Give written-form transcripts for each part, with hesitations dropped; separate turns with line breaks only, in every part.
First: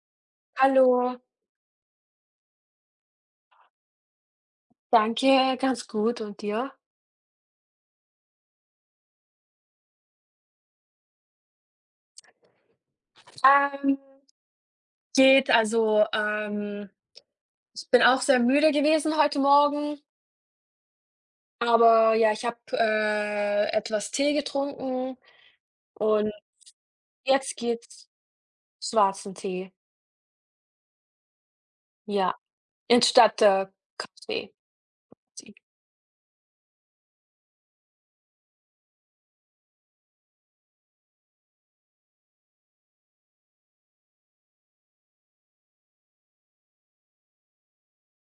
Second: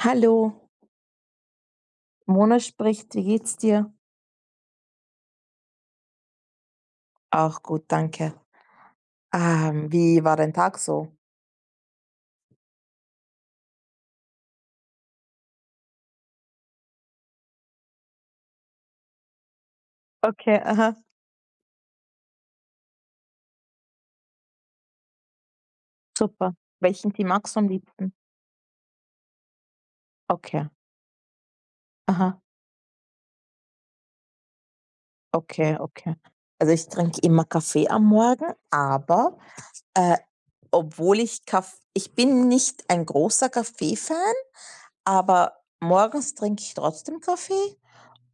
Hallo,
Hallo,
Mona spricht. Wie geht's dir?
danke, ganz gut und dir?
Auch gut, danke. Wie war dein Tag so?
Ähm, Geht, also, ich bin auch sehr müde gewesen heute Morgen,
Okay, aha,
aber ja, ich habe, etwas Tee getrunken und
super. Welchen Tee magst
jetzt
du am
geht's
liebsten?
schwarzen Tee,
Okay,
ja,
aha,
anstatt, Kaffee.
okay, okay. Also ich trinke immer Kaffee am Morgen, aber äh, obwohl ich Kaff ich bin nicht ein großer Kaffee-Fan, aber morgens trinke ich trotzdem Kaffee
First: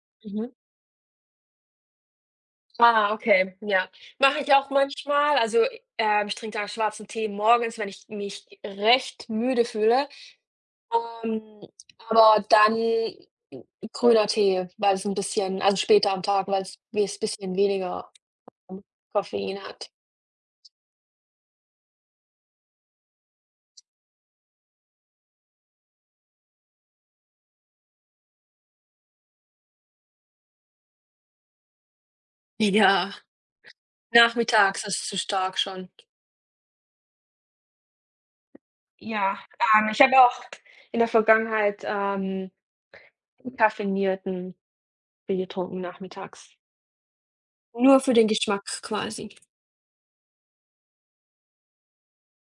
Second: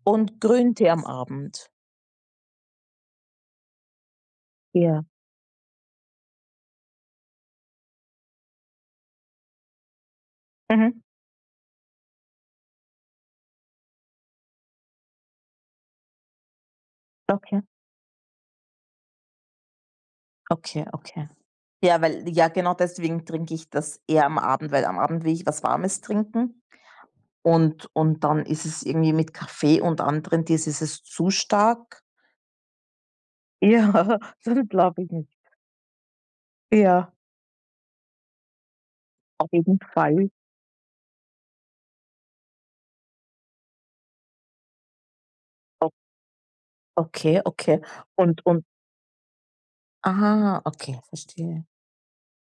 und
Mhm.
Grüntee am Abend.
Ah, okay, ja. Mache ich auch
Ja.
manchmal. Also, ich trinke da schwarzen Tee morgens, wenn ich mich recht müde fühle.
Mhm.
Ähm, aber dann grüner Tee, weil es 'n bisschen also später am Tag, weil's bisschen
Okay,
weniger Koffein hat.
okay, okay. Ja, weil ja, genau deswegen trinke ich das eher am Abend, weil am Abend will ich was Warmes trinken, und dann ist es irgendwie mit Kaffee und anderen Tees ist es zu stark.
Ja,
Ja, das
nachmittags
glaube
ist
ich
zu
nicht.
stark schon.
Ja,
Ja,
auf jeden
ich habe
Fall.
auch in der Vergangenheit, entkoffeinierten Tee getrunken
O
nachmittags.
okay, okay.
Nur für den
Und
Geschmack quasi.
ah, okay, verstehe.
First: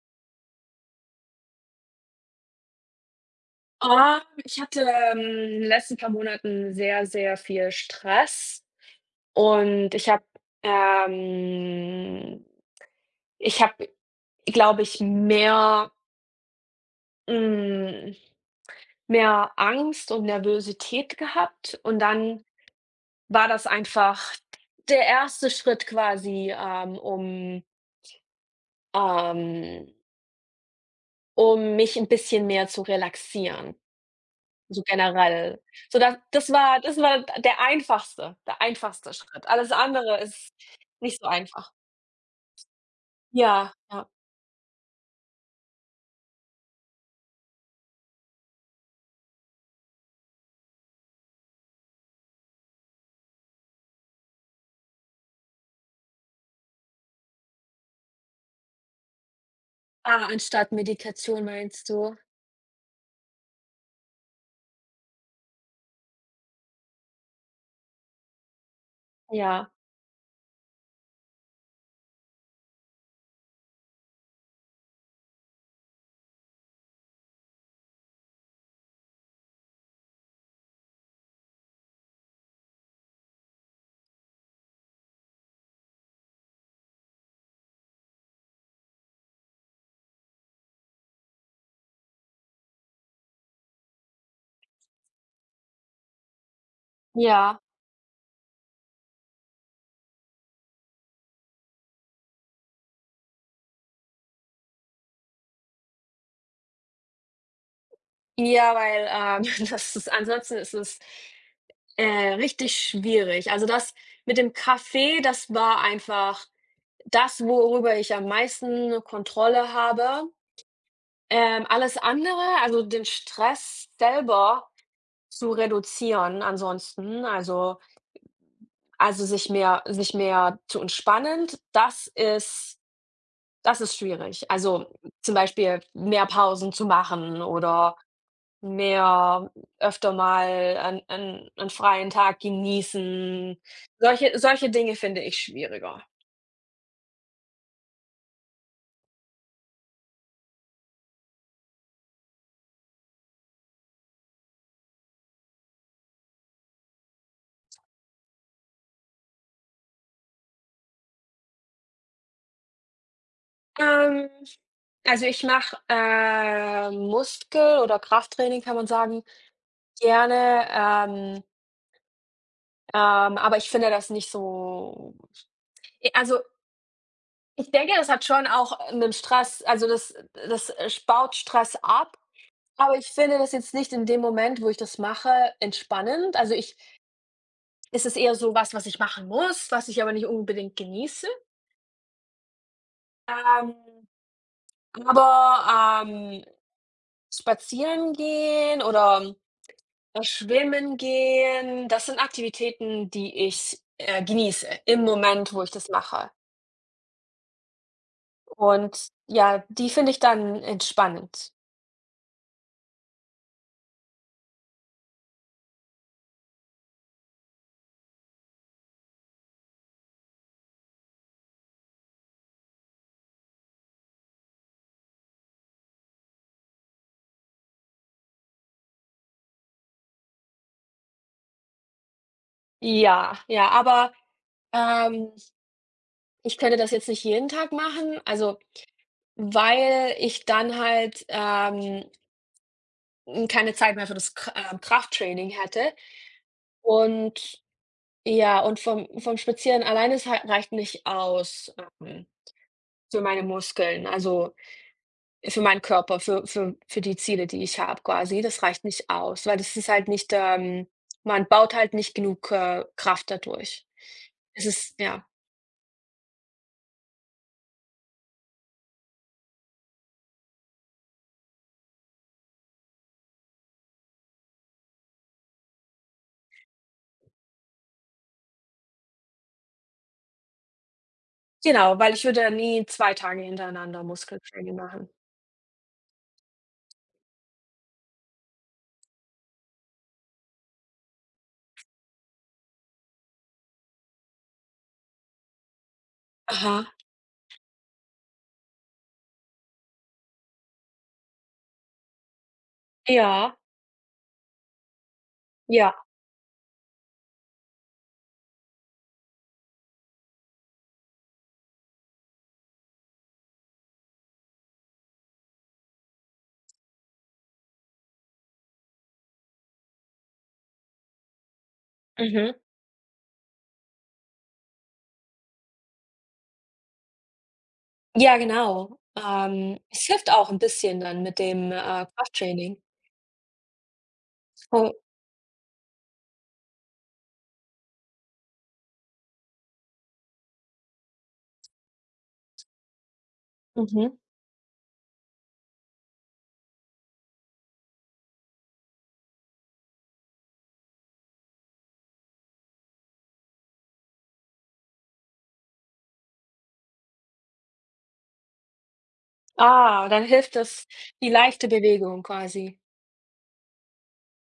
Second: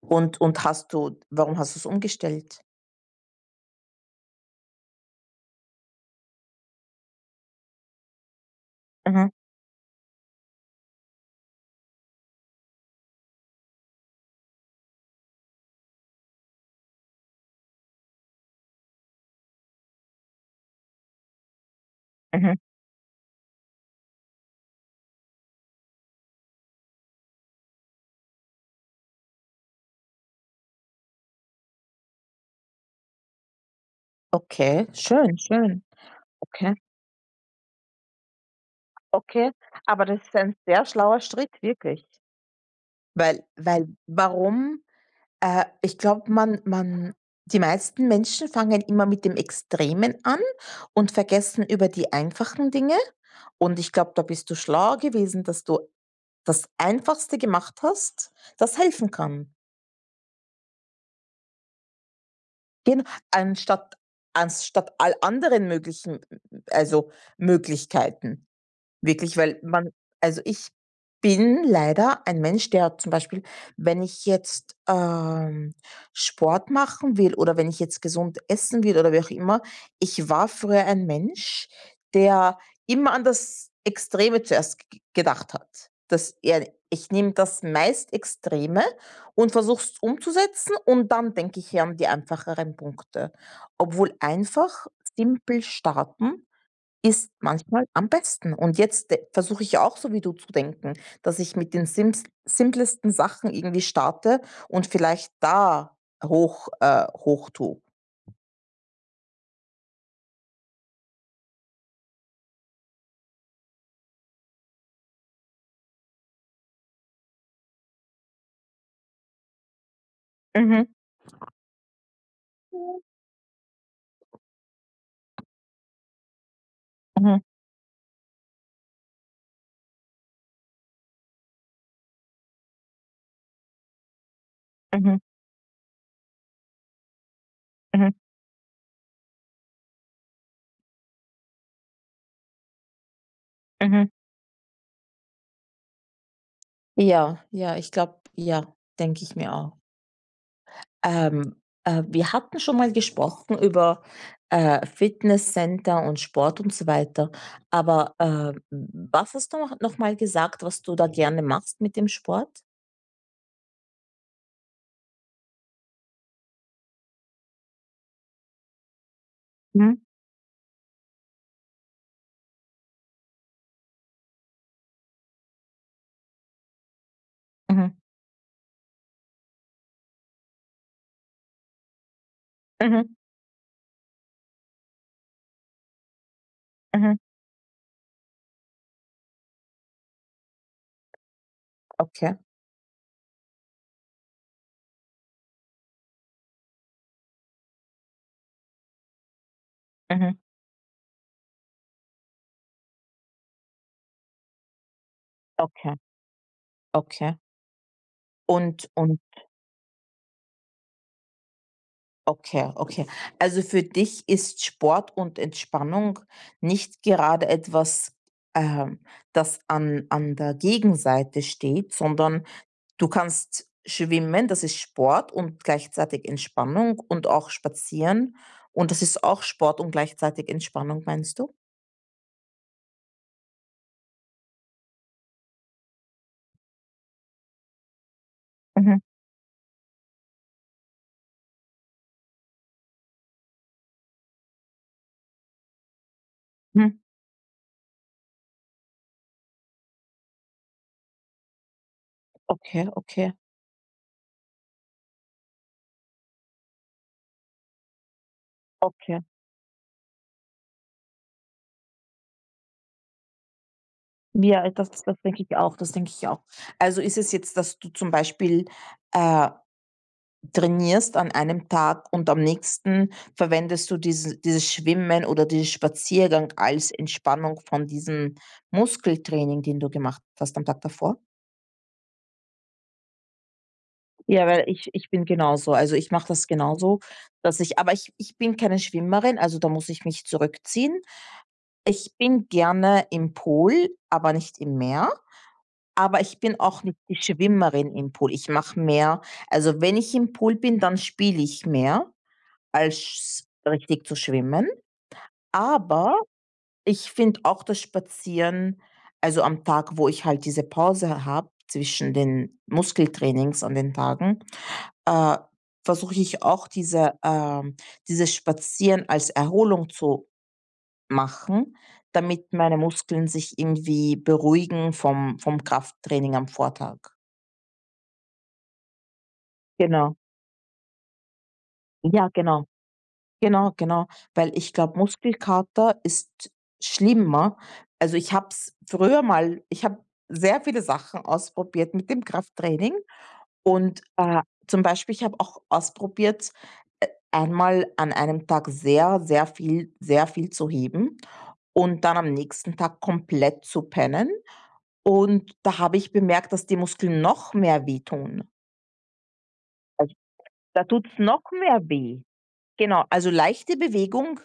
Und hast du warum hast du es umgestellt?
Ah, ich hatte, in den letzten paar Monaten sehr, sehr viel Stress.
Mhm,
Und ähm, ich habe, glaube ich, mehr hm, mehr Angst und Nervosität gehabt und dann
mhm.
war das einfach der erste Schritt quasi, ähm, um mich ein bisschen mehr zu relaxieren, so
Okay, schön,
generell.
schön.
So das
Okay.
war der einfachste Schritt.
Okay,
Alles
aber
andere
das ist
ist
ein sehr schlauer
nicht so
Schritt,
einfach.
wirklich. Weil
Ja,
weil
ja.
warum ich glaube, man man die meisten Menschen fangen immer mit dem Extremen an und vergessen über die einfachen Dinge. Und ich glaube, da bist du schlau gewesen, dass du das Einfachste gemacht hast, das helfen kann.
Ah, anstatt Meditation meinst du?
Gen anstatt anstatt all anderen möglichen, also, Möglichkeiten. Wirklich, weil
Ja,
man, also, ich bin leider ein Mensch, der zum Beispiel, wenn ich jetzt, Sport machen will oder wenn ich jetzt gesund essen will oder wie auch immer, ich war früher ein Mensch, der immer an das Extreme zuerst g gedacht hat. Dass er ich nehme das meist Extreme und versuche es umzusetzen, und dann denke ich an die einfacheren Punkte. Obwohl einfach simpel starten ist
ja,
manchmal am besten. Und jetzt de versuche ich ja auch so wie du zu denken, dass ich mit den simps simplesten Sachen irgendwie starte und vielleicht da hoch tue.
ja, weil, das ist ansonsten ist es, richtig schwierig. Also, das mit dem Kaffee, das war einfach das, worüber ich am meisten Kontrolle habe.
Mhm.
Alles andere, also den Stress selber zu reduzieren ansonsten,
Mhm.
also, sich mehr zu entspannen, das ist schwierig. Also,
Mhm.
zum Beispiel mehr Pausen zu machen oder
Mhm.
mehr öfter mal an freien Tag genießen.
Mhm.
Solche Dinge finde ich schwieriger.
Ja, ja, ich glaube, ja, denke ich mir auch. Ähm, wir hatten schon mal gesprochen über, Fitnesscenter und Sport und so weiter, aber, was hast du noch mal gesagt, was du da gerne machst mit dem Sport?
Ähm, also, ich mache, Muskel oder Krafttraining, kann man sagen,
Mhm.
gerne, aber ich finde das nicht so e also, ich denke,
Mhm.
das hat schon auch, mit'm Stress also, baut Stress ab, aber ich
Mhm,
finde das jetzt nicht in dem Moment, wo ich das mache, entspannend. Also, ich
mhm,
es ist eher so was, was ich machen muss, was ich aber nicht unbedingt genieße.
okay,
Ähm, aber, ähm, Spazieren gehen oder
mhm,
schwimmen gehen, das sind Aktivitäten, die ich, genieße im Moment, wo ich das
okay,
mache.
okay. Und
Und
und
ja, die finde ich dann entspannend.
okay, okay. Also für dich ist Sport und Entspannung nicht gerade etwas, ähm, das an der Gegenseite steht, sondern du kannst schwimmen, das ist Sport und gleichzeitig Entspannung, und auch spazieren, und das ist auch Sport und gleichzeitig Entspannung, meinst du?
Ja, ja, aber, ähm, ich könnte das jetzt nicht jeden Tag machen, also,
Mhm,
weil ich dann halt, keine Zeit mehr für das K Krafttraining hätte.
mhm.
Und ja, und vom Spazieren alleine es halt reicht nicht aus, ähm,
Okay,
für
okay,
meine Muskeln, also für meinen Körper, für die Ziele, die ich habe quasi. Das reicht nicht
okay.
aus, weil das ist halt nicht, man baut halt nicht genug, Kraft dadurch. Es
Ja, das
ist
das
ja,
denke ich auch, das denke ich auch. Also ist es jetzt, dass du zum Beispiel, äh, trainierst an einem Tag und am nächsten verwendest du dieses Schwimmen oder diesen Spaziergang als Entspannung von diesem Muskeltraining, den du gemacht hast am Tag davor?
genau, weil ich würde nie 2 Tage hintereinander
Ja, weil
Muskeltraining
ich
machen.
bin genauso. Also ich mache das genauso, dass ich, aber ich bin keine Schwimmerin, also da muss ich mich zurückziehen. Ich bin gerne im Pool, aber nicht im Meer. Aber ich bin auch
Aha,
nicht die Schwimmerin im Pool. Ich mache mehr, also, wenn ich im Pool bin, dann spiele ich mehr, als
ja,
richtig zu schwimmen.
ja,
Aber ich finde auch das Spazieren, also, am Tag, wo ich halt diese Pause habe zwischen den Muskeltrainings an den Tagen, äh, versuche ich auch dieses Spazieren als Erholung zu machen, damit
mhm.
meine Muskeln sich irgendwie beruhigen vom Krafttraining am Vortag.
Ja, genau. Es
Genau.
hilft auch ein bisschen dann mit dem,
Ja, genau,
Krafttraining.
genau, genau, weil ich
Voll,
glaube, Muskelkater ist schlimmer. Also, ich habe es früher mal, ich habe sehr viele Sachen ausprobiert mit dem Krafttraining, und,
mhm.
zum Beispiel, ich habe auch ausprobiert, einmal an einem Tag sehr, sehr viel, sehr viel zu heben und dann am nächsten Tag komplett zu pennen. Und da habe ich bemerkt, dass die Muskeln noch mehr wehtun.
Ah,
Also,
dann hilft
da
das
tut's
die
noch
leichte
mehr weh.
Bewegung quasi.
Genau, also leichte Bewegung,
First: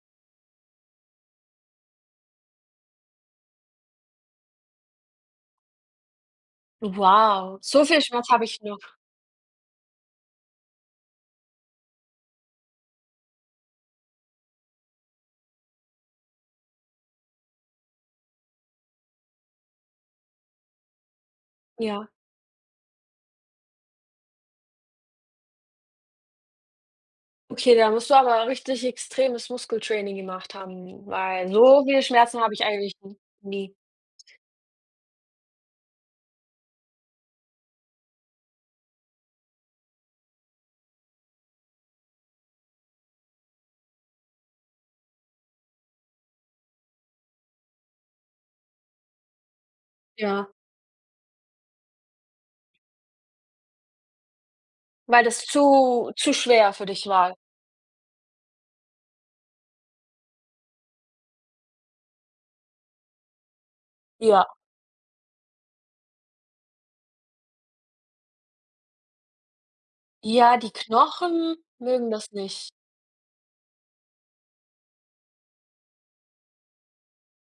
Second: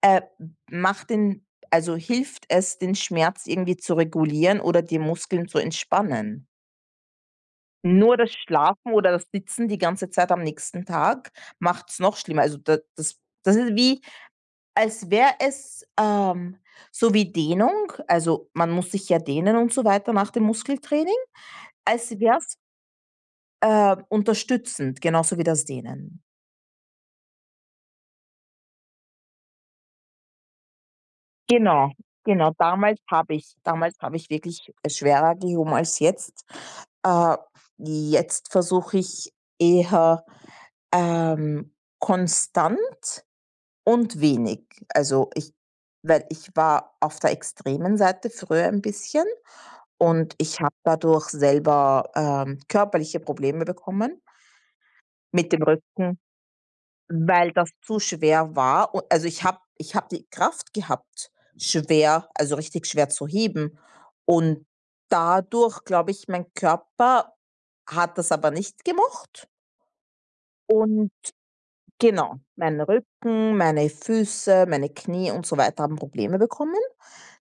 äh, macht den also hilft es, den Schmerz irgendwie zu regulieren oder die Muskeln zu entspannen.
Wow, so viel
Nur
Schmerz
das
habe ich noch.
Schlafen oder das Sitzen die ganze Zeit am nächsten Tag macht es noch schlimmer. Also da das das ist wie, als wäre es, so wie Dehnung, also man muss sich ja dehnen und so weiter nach dem Muskeltraining,
Ja.
als wäre es, unterstützend, genauso wie das Dehnen.
Okay, da musst du aber richtig extremes Muskeltraining gemacht haben, weil so
Genau,
viele Schmerzen
genau.
habe ich eigentlich
Damals
n
habe ich
nie.
damals habe ich wirklich schwerer gehoben als jetzt. Äh, jetzt versuche ich eher, ähm, konstant und wenig. Also, ich weil ich war auf der extremen Seite früher ein bisschen, und
Ja,
ich habe dadurch selber, körperliche Probleme bekommen
weil das
mit dem
zu
Rücken,
zu schwer für dich war.
weil das zu schwer war. Und also, ich habe die Kraft gehabt, schwer also, richtig schwer zu heben.
Ja.
Und dadurch, glaube ich, mein Körper hat das aber nicht gemocht,
Ja, die
und
Knochen mögen das
genau,
nicht.
mein Rücken, meine Füße, meine Knie und so weiter haben Probleme bekommen.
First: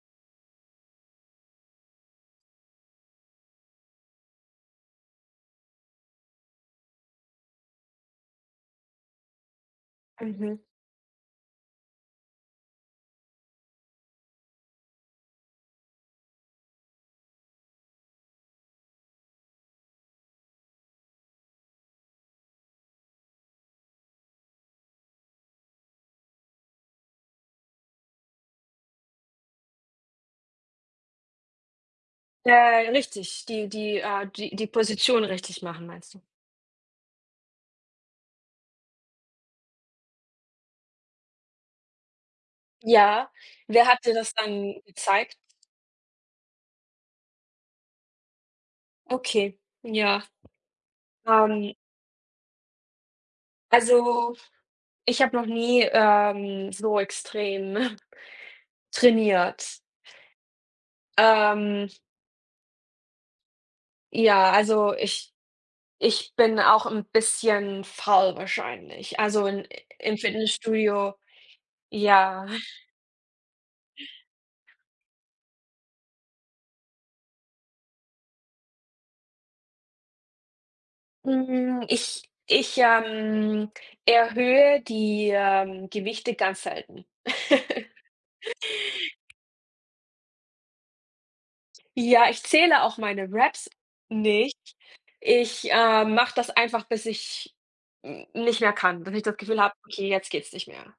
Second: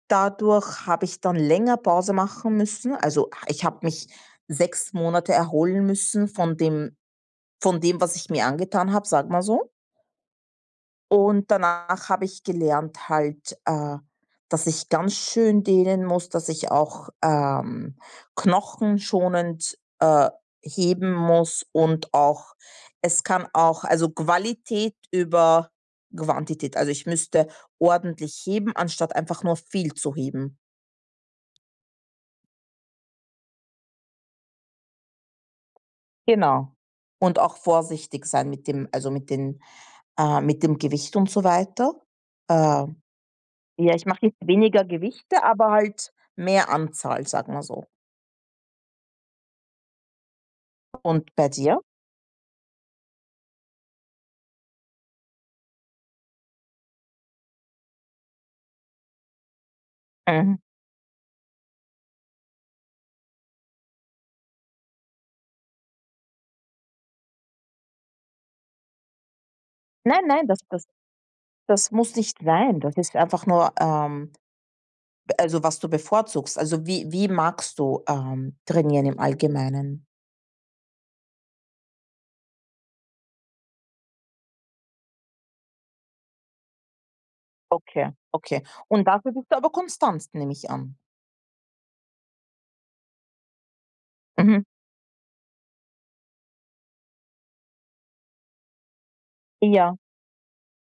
Dadurch habe ich dann länger Pause machen müssen. Also, ich habe mich 6 Monate erholen müssen von dem, was ich mir angetan habe, sag mal so.
Mhm.
Und danach habe ich gelernt halt, dass ich ganz schön dehnen muss, dass ich auch, knochenschonend, heben muss, und auch, es kann auch, also Qualität über Quantität. Also, ich müsste ordentlich heben, anstatt einfach nur viel zu heben.
Richtig, die Position richtig machen, meinst du?
Genau. Und auch vorsichtig sein mit dem, also, mit den, mit dem Gewicht und so weiter. Ähm
Ja. Wer
Ja,
hat
ich
dir
mache
das
jetzt
dann
weniger
gezeigt?
Gewichte, aber halt mehr Anzahl, sagen wir so.
Okay, ja.
Und bei
Ähm,
dir?
also ich habe noch nie, so extrem trainiert.
Mhm.
Ähm, ja, also ich bin auch ein bisschen faul wahrscheinlich. Also in im
Nein, nein, das das
Fitnessstudio
das muss nicht
ja.
sein. Das ist einfach nur, also, was du bevorzugst. Also, wie magst du, trainieren im Allgemeinen?
Hm, ich erhöhe die, Gewichte ganz selten.
Okay, okay. Und dafür bist du aber konstant, nehme ich an.
Ja, ich zähle auch meine Reps nicht.
Mhm.
Ich, mache das einfach, bis ich n nicht mehr kann, bis ich das Gefühl habe:
Ja.
„Okay, jetzt geht's nicht mehr.“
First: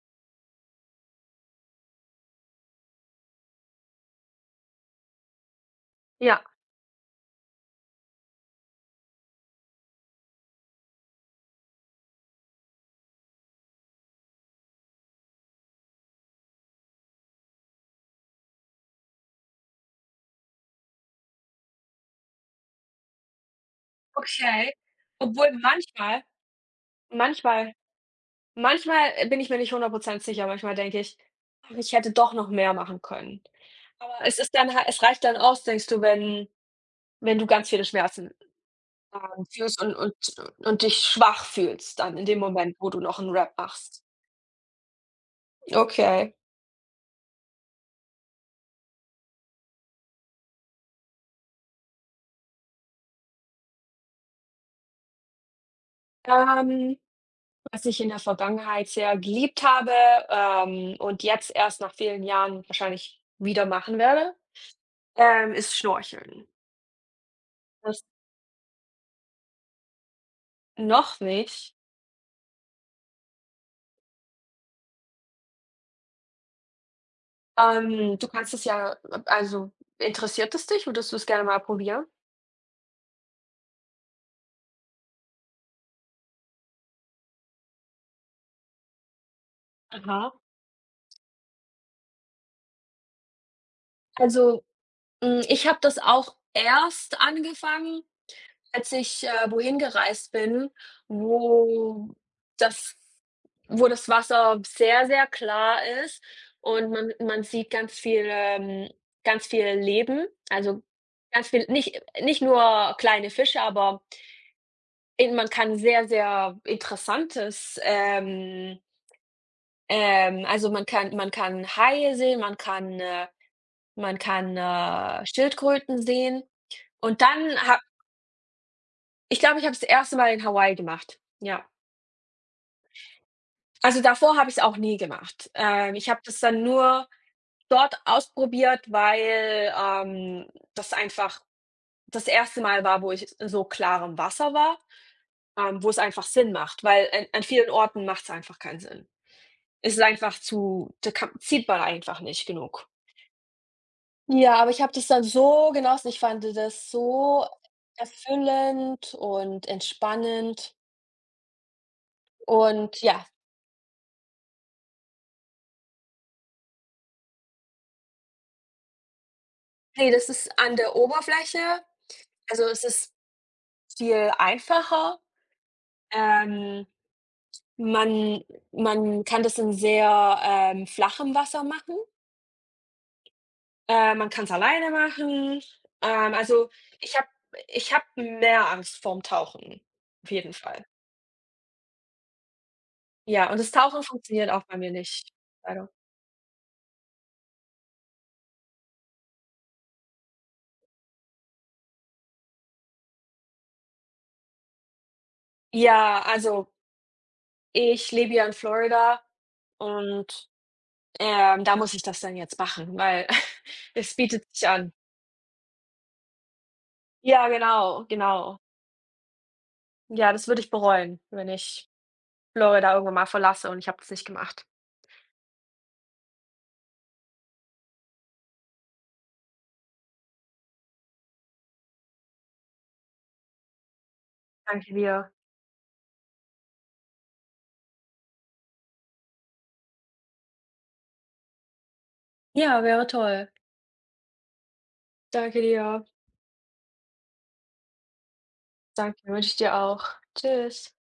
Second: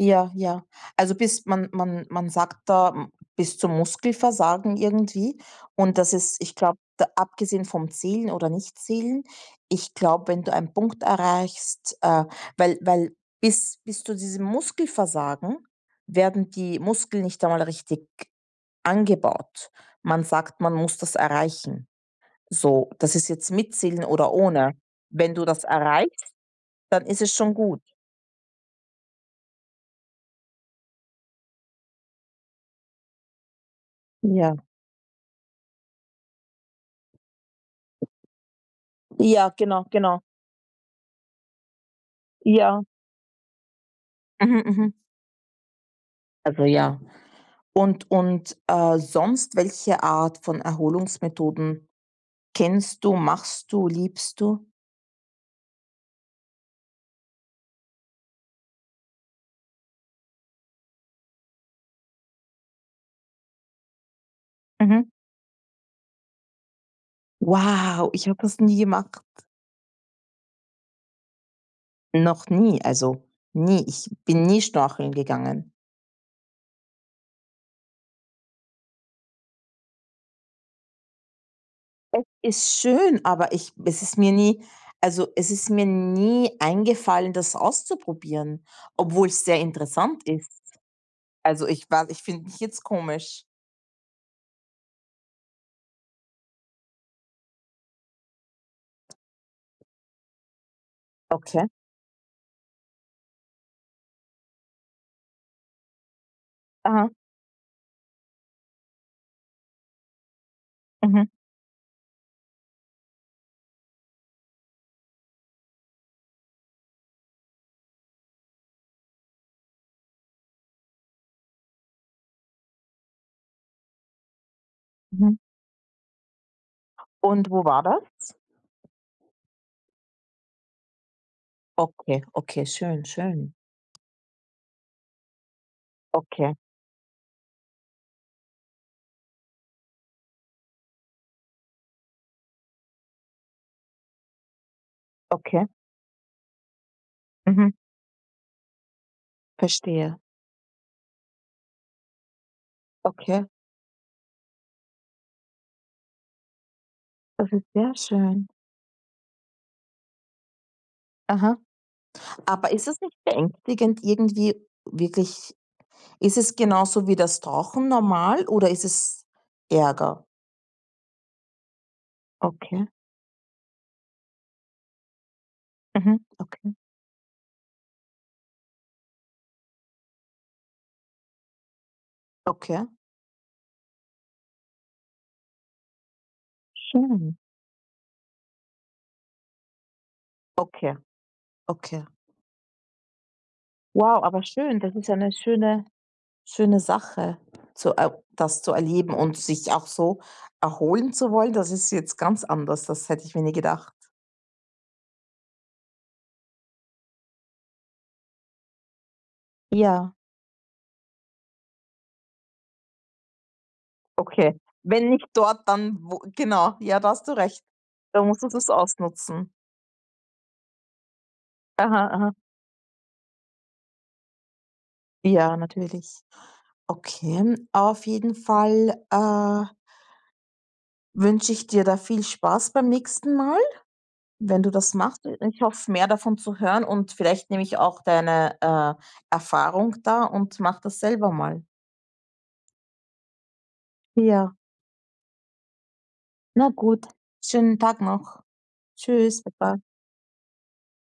Ja, ja. Also bis man sagt da, m bis zum Muskelversagen irgendwie, und das ist,
Ja.
ich glaube, abgesehen vom Zählen oder Nichtzählen, ich glaube, wenn du einen Punkt erreichst, weil bis zu diesem Muskelversagen werden die Muskeln nicht einmal richtig angebaut. Man sagt, man muss das erreichen. So, das ist jetzt mit Zählen oder ohne.
Okay,
Wenn du
obwohl
das erreichst, dann ist es schon
manchmal
gut.
manchmal, bin ich mir nicht 100% sicher. Manchmal denke ich: „Ach, ich hätte doch noch mehr machen können.“ Aber es ist
Ja.
dann halt es reicht dann aus, denkst du, wenn wenn du ganz viele Schmerzen,
Ja,
fühlst
genau,
und und
genau.
und dich schwach fühlst dann in dem Moment,
Ja.
wo du noch 'n Rap machst.
Mhm, mhm.
Okay.
Also ja. Und sonst, welche Art von Erholungsmethoden kennst du, machst du, liebst du?
Ähm, was ich in der Vergangenheit sehr geliebt habe, und jetzt erst nach vielen Jahren wahrscheinlich wieder machen werde,
Mhm.
ist Schnorcheln. Das
Wow, ich habe das nie gemacht.
noch nicht.
Noch nie, also nie. Ich bin nie schnorcheln gegangen.
Du kannst es ja also, interessiert es dich? Würdest du es gerne mal probieren?
Es ist schön, aber ich es ist mir nie eingefallen, das auszuprobieren, obwohl es sehr interessant
Aha.
ist. Also, ich finde mich jetzt komisch.
Also, hm, ich habe das auch erst angefangen, als ich, wohin gereist bin,
Okay.
wo das das Wasser sehr, sehr klar ist und
Aha.
man sieht ganz viel Leben, also,
Mhm,
ganz viel nicht nur kleine Fische, aber eben man kann sehr, sehr Interessantes, ähm, also man kann Haie sehen, man kann,
mhm.
Schildkröten sehen. Und
Und
dann
wo
habe
war das?
ich glaube, ich habe es das erste Mal in Hawaii gemacht. Ja.
Okay, okay, schön, schön.
Also davor habe ich es auch nie gemacht. Ich habe das
Okay,
dann nur dort ausprobiert, weil, das einfach das erste Mal war, wo ich in so klarem Wasser war,
okay.
wo es einfach Sinn macht, weil an
Mhm.
vielen Orten macht es einfach keinen Sinn. Es ist
Verstehe.
einfach zu da kann sieht man einfach nicht genug.
Okay,
Ja, aber ich habe das dann so genossen. Ich fand das so
das ist sehr schön.
erfüllend und entspannend
Aha. Aber ist es
und
nicht
ja,
beängstigend irgendwie, wirklich, ist es genauso wie das Rauchen normal, oder ist es
ne,
Ärger?
das ist an der Oberfläche also, es
Okay.
ist viel einfacher.
Mhm. Okay.
Ähm, man man kann das in sehr, flachem Wasser machen.
Okay.
Man kann es alleine machen. Also, ich habe
Schön.
ich hab mehr Angst vorm Tauchen, auf jeden Fall.
Okay, okay.
Ja, und das Tauchen
Wow, aber
funktioniert auch bei
schön,
mir
das ist ja 'ne
nicht,
schöne,
leider.
schöne Sache, zu das zu erleben und sich auch so erholen zu wollen, das ist jetzt ganz anders. Das hätte ich mir nie gedacht.
Ja, also ich lebe ja in Florida
Ja.
und, da muss ich das dann jetzt machen, weil es bietet
Okay.
sich an.
Wenn nicht dort, dann wo genau, ja, da hast du
Ja,
recht.
genau,
Da musst du
genau.
das ausnutzen.
Ja, das würde ich bereuen, wenn ich
Aha, aha.
Florida irgendwann mal verlasse und ich habe das nicht gemacht.
Ja, natürlich. Okay, auf jeden Fall, wünsche ich dir da viel Spaß beim nächsten Mal, wenn du das
Danke
machst.
dir.
Ich hoffe, mehr davon zu hören, und vielleicht nehme ich auch deine, Erfahrung da und mache das selber mal.
Ja, wäre toll.
Ja,
Danke dir.
na gut. Schönen Tag noch.
Danke,
Tschüss,
wünsche ich
baba.
dir auch. Tschüss.